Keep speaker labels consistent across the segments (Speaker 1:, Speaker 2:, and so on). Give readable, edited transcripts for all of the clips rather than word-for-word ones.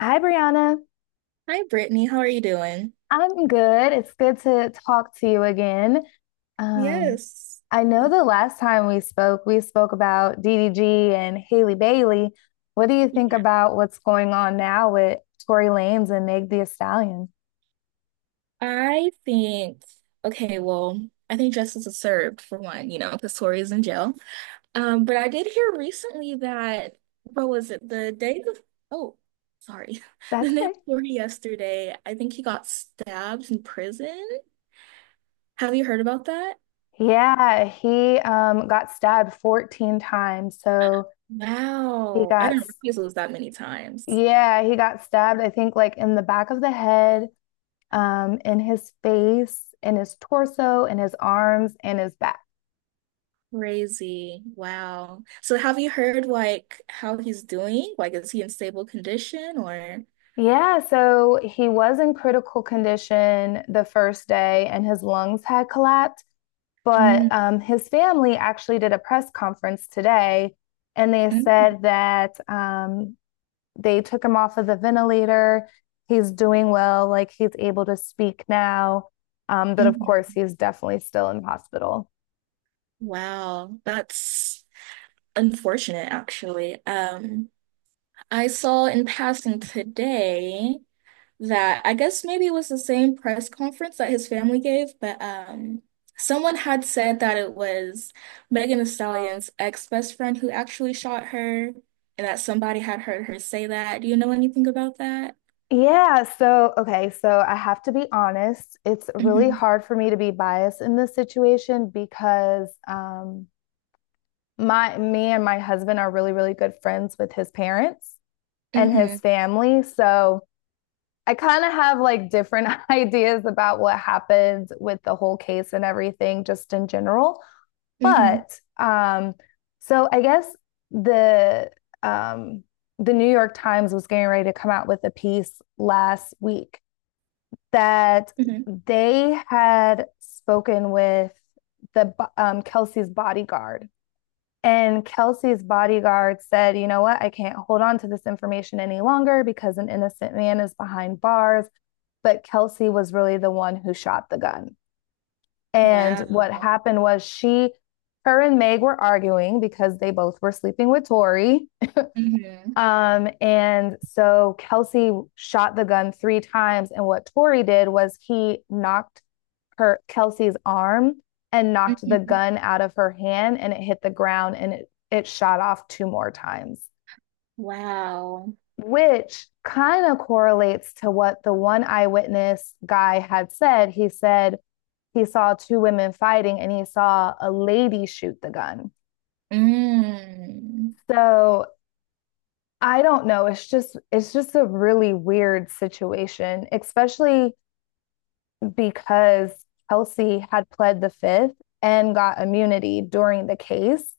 Speaker 1: Hi, Brianna.
Speaker 2: Hi, Brittany. How are you doing?
Speaker 1: I'm good. It's good to talk to you again. Um,
Speaker 2: Yes.
Speaker 1: I know the last time we spoke about DDG and Haley Bailey. What do you think about what's going on now with Tory Lanez and Meg Thee Stallion?
Speaker 2: I think, okay, well, I think justice is served for one, you know, because Tori is in jail. But I did hear recently that, what was it, the day before, oh, sorry,
Speaker 1: That's
Speaker 2: the day
Speaker 1: okay.
Speaker 2: before yesterday, I think he got stabbed in prison. Have you heard about that?
Speaker 1: Yeah, he got stabbed 14 times. So, he
Speaker 2: Wow. I
Speaker 1: got
Speaker 2: didn't realize it was that many times.
Speaker 1: yeah, he got stabbed, I think, like in the back of the head, in his face, in his torso, in his arms, and his back.
Speaker 2: Crazy. Wow. So have you heard like how he's doing? Like, is he in stable condition or?
Speaker 1: Yeah, so he was in critical condition the first day and his lungs had collapsed. But
Speaker 2: Mm,
Speaker 1: his family actually did a press conference today and they
Speaker 2: mm,
Speaker 1: said that they took him off of the ventilator. He's doing well, like he's able to speak now. But of course,
Speaker 2: mhm.
Speaker 1: he's definitely still in hospital.
Speaker 2: Wow, that's unfortunate, actually. I saw in passing today that I guess maybe it was the same press conference that his family gave, but someone had said that it was Megan Thee Stallion's ex-best friend who actually shot her, and that somebody had heard her say that. Do you know anything about that?
Speaker 1: Yeah, so okay, so I have to be honest, it's really
Speaker 2: Mm-hmm.
Speaker 1: hard for me to be biased in this situation because my me and my husband are really good friends with his parents and his
Speaker 2: Mm-hmm.
Speaker 1: family, so I kind of have like different ideas about what happened with the whole case and everything just in general.
Speaker 2: Mm-hmm.
Speaker 1: But so I guess the um the New York Times was getting ready to come out with a piece last week that
Speaker 2: Hmm.
Speaker 1: they had spoken with the Kelsey's bodyguard. And Kelsey's bodyguard said, you know what, I can't hold on to this information any longer because an innocent man is behind bars. But Kelsey was really the one who shot the gun. And what
Speaker 2: Wow.
Speaker 1: happened was, her and Meg were arguing because they both were sleeping with Tori.
Speaker 2: Mm-hmm.
Speaker 1: And so Kelsey shot the gun three times. And what Tori did was he knocked her Kelsey's arm and knocked the
Speaker 2: Hmm.
Speaker 1: gun out of her hand and it hit the ground and it shot off two more times,
Speaker 2: Wow.
Speaker 1: which kind of correlates to what the one eyewitness guy had said. He said he saw two women fighting and he saw a lady shoot the gun.
Speaker 2: Mm.
Speaker 1: So I don't know. It's just a really weird situation, especially because Kelsey had pled the fifth and got immunity during the case.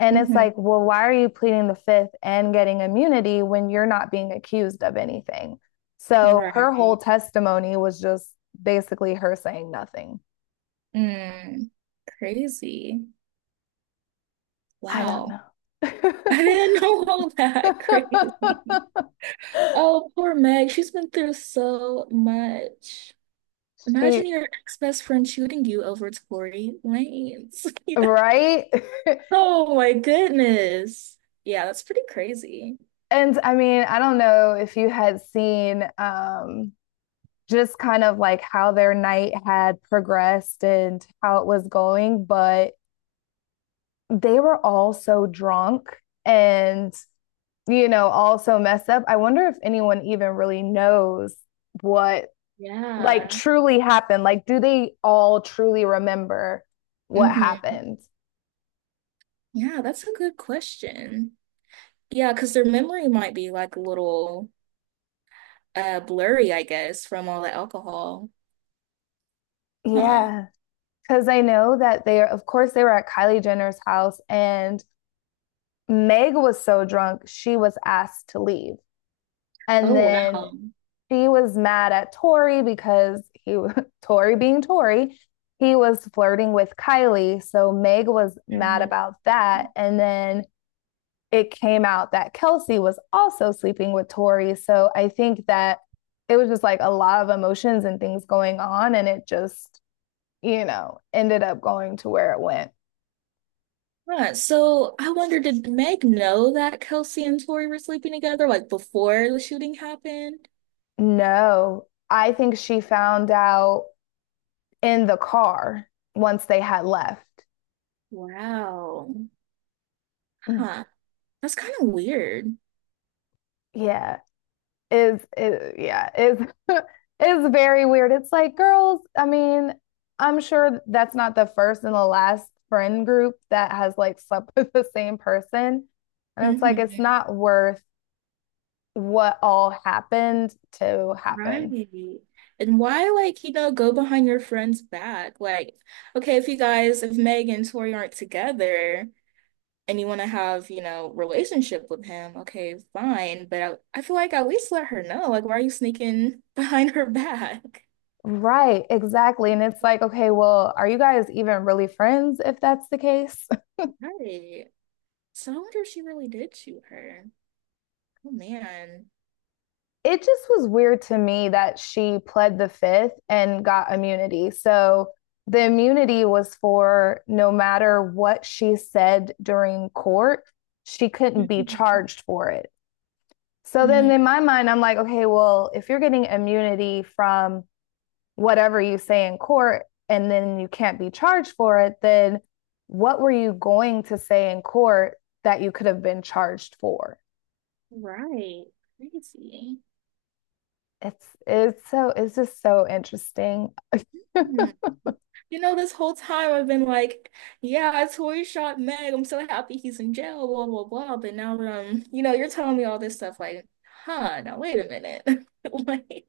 Speaker 1: And it's
Speaker 2: Mm-hmm.
Speaker 1: like, well, why are you pleading the fifth and getting immunity when you're not being accused of anything? So her whole
Speaker 2: Right.
Speaker 1: testimony was just basically her saying nothing.
Speaker 2: Mm. Crazy.
Speaker 1: I don't
Speaker 2: Wow.
Speaker 1: know.
Speaker 2: I didn't know all that. Crazy. Oh, poor Meg. She's been through so much. Imagine
Speaker 1: she,
Speaker 2: your ex-best friend shooting you over Tory Lanez. You know?
Speaker 1: right?
Speaker 2: Oh my goodness. Yeah, that's pretty crazy.
Speaker 1: And I mean, I don't know if you had seen, just kind of like how their night had progressed and how it was going, but they were all so drunk and, you know, all so messed up. I wonder if anyone even really knows what, like,
Speaker 2: Yeah.
Speaker 1: truly happened. Like, do they all truly remember what
Speaker 2: Mm-hmm.
Speaker 1: happened?
Speaker 2: Yeah, that's a good question. Yeah, because their memory might be like a little blurry, I guess, from all the alcohol. Huh.
Speaker 1: Yeah. Cause I know that, they of course, they were at Kylie Jenner's house and Meg was so drunk, she was asked to leave. And
Speaker 2: Oh, wow.
Speaker 1: then she was mad at Tori because he, Tori being Tori, he was flirting with Kylie. So Meg was mad
Speaker 2: Mhm.
Speaker 1: about that. And then it came out that Kelsey was also sleeping with Tori. So I think that it was just like a lot of emotions and things going on. And it just, you know, ended up going to where it went.
Speaker 2: Huh. So I wonder, did Meg know that Kelsey and Tori were sleeping together like before the shooting happened?
Speaker 1: No, I think she found out in the car once they had left.
Speaker 2: Wow. Huh. That's kind of weird.
Speaker 1: Yeah. Is, yeah, is is very weird. It's like, girls, I mean, I'm sure that's not the first and the last friend group that has like slept with the same person. And it's like, it's
Speaker 2: Hmm.
Speaker 1: not worth what all happened to
Speaker 2: Right.
Speaker 1: happen.
Speaker 2: And why, like, you know, go behind your friend's back? Like, okay, if you guys, if Meg and Tori aren't together, and you want to have, you know, relationship with him, okay, fine. But I feel like at least let her know. Like, why are you sneaking behind her back?
Speaker 1: Right, exactly. And it's like, okay, well, are you guys even really friends if that's the case?
Speaker 2: Right. So I wonder if she really did shoot her. Oh man.
Speaker 1: It just was weird to me that she pled the fifth and got immunity. So the immunity was for, no matter what she said during court, she couldn't be
Speaker 2: Mhm.
Speaker 1: charged for it. So then
Speaker 2: Mm,
Speaker 1: in my mind, I'm like, okay, well, if you're getting immunity from whatever you say in court and then you can't be charged for it, then what were you going to say in court that you could have been charged for?
Speaker 2: right. Crazy.
Speaker 1: It's so, it's just so interesting.
Speaker 2: Hmm. You know, this whole time I've been like, yeah, Tori shot Meg. I'm so happy he's in jail, blah, blah, blah. But now, you know, you're telling me all this stuff like, huh, now wait a minute. Like,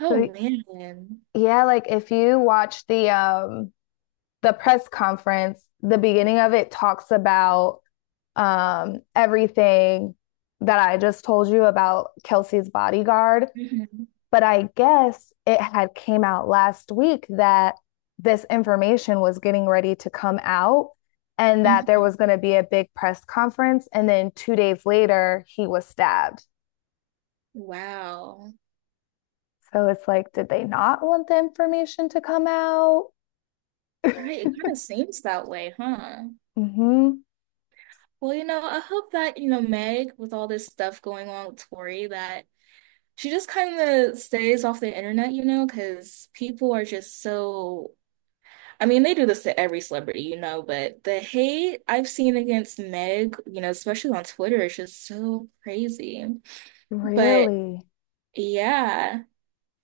Speaker 2: oh
Speaker 1: So,
Speaker 2: man.
Speaker 1: yeah, like if you watch the press conference, the beginning of it talks about, everything that I just told you about Kelsey's bodyguard.
Speaker 2: Mhm.
Speaker 1: But I guess it had came out last week that this information was getting ready to come out and that there was going
Speaker 2: Mhm.
Speaker 1: to be a big press conference. And then 2 days later, he was stabbed.
Speaker 2: Wow.
Speaker 1: So it's like, did they not want the information to come out?
Speaker 2: Right, it kind of seems that way, huh?
Speaker 1: Hmm.
Speaker 2: Well, you know, I hope that, you know, Meg, with all this stuff going on with Tori, that she just kind of stays off the internet, you know, because people are just so, I mean, they do this to every celebrity, you know, but the hate I've seen against Meg, you know, especially on Twitter, is just so crazy. But
Speaker 1: Really?
Speaker 2: yeah,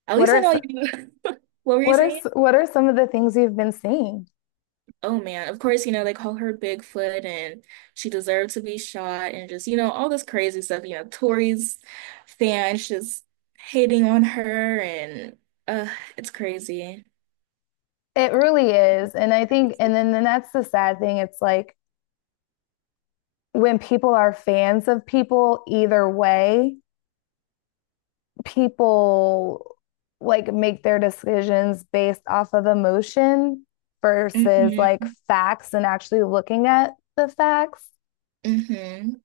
Speaker 2: at
Speaker 1: What
Speaker 2: least I
Speaker 1: are
Speaker 2: know
Speaker 1: some,
Speaker 2: you. What were you saying?
Speaker 1: what are some of the things you've been seeing?
Speaker 2: Oh man, of course, you know, they call her Bigfoot and she deserved to be shot and just, you know, all this crazy stuff. You know, Tori's fans just hating on her and uh it's crazy.
Speaker 1: It really is, and I think, and
Speaker 2: Crazy.
Speaker 1: then that's the sad thing. It's like when people are fans of people, either way, people like make their decisions based off of emotion versus like
Speaker 2: Hmm.
Speaker 1: facts and actually looking at the facts.
Speaker 2: Hmm.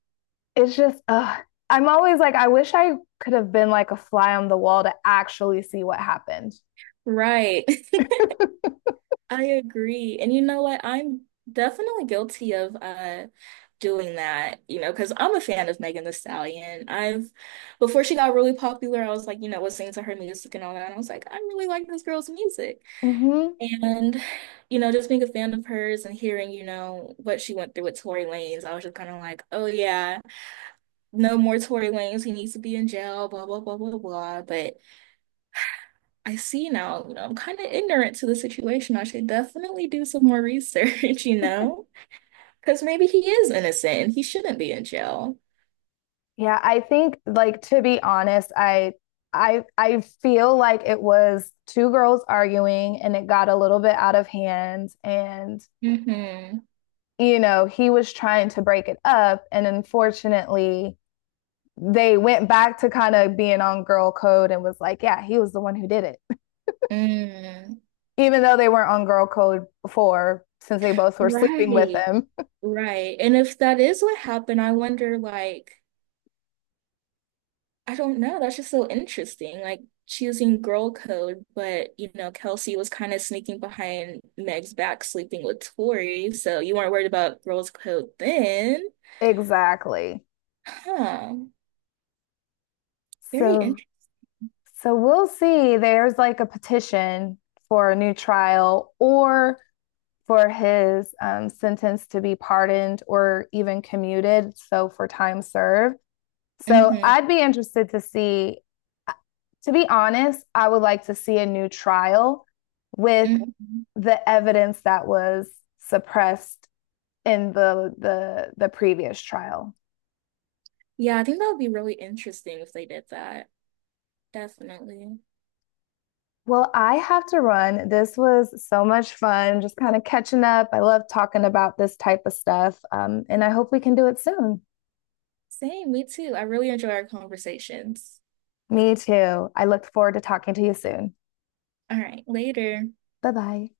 Speaker 1: It's just, ugh. I'm always like, I wish I could have been like a fly on the wall to actually see what happened.
Speaker 2: Right. I agree. And you know what? I'm definitely guilty of doing that, you know, because I'm a fan of Megan Thee Stallion. I've before she got really popular, I was like, you know, listening to her music and all that. And I was like, I really like this girl's music.
Speaker 1: Hmm.
Speaker 2: And, you know, just being a fan of hers and hearing, you know, what she went through with Tory Lanez, I was just kind of like, oh yeah, no more Tory Lanez. He needs to be in jail, blah, blah, blah, blah, blah. But I see now, you know, I'm kind of ignorant to the situation. I should definitely do some more research, you know, because maybe he is innocent and he shouldn't be in jail.
Speaker 1: Yeah, I think, like, to be honest, I feel like it was two girls arguing and it got a little bit out of hand and,
Speaker 2: Mm-hmm.
Speaker 1: you know, he was trying to break it up and unfortunately they went back to kind of being on girl code and was like, yeah, he was the one who did it.
Speaker 2: Mm.
Speaker 1: Even though they weren't on girl code before since they both were sleeping with
Speaker 2: Right.
Speaker 1: him.
Speaker 2: Right. And if that is what happened, I wonder, like, I don't know. That's just so interesting. Like, she was in girl code, but, you know, Kelsey was kind of sneaking behind Meg's back, sleeping with Tori. So you weren't worried about girls code then.
Speaker 1: Exactly.
Speaker 2: Huh. Very
Speaker 1: So, so we'll see. There's like a petition for a new trial or for his, sentence to be pardoned or even commuted. So, for time served. So
Speaker 2: interesting.
Speaker 1: I'd be interested to see, to be honest, I would like to see a new trial with
Speaker 2: Mhm.
Speaker 1: the evidence that was suppressed in the previous trial.
Speaker 2: Yeah, I think that would be really interesting if they did that. Definitely.
Speaker 1: Well, I have to run. This was so much fun, just kind of catching up. I love talking about this type of stuff, and I hope we can do it soon.
Speaker 2: Same, me too. I really enjoy our conversations.
Speaker 1: Me too. I look forward to talking to you soon.
Speaker 2: All right, later.
Speaker 1: Bye bye.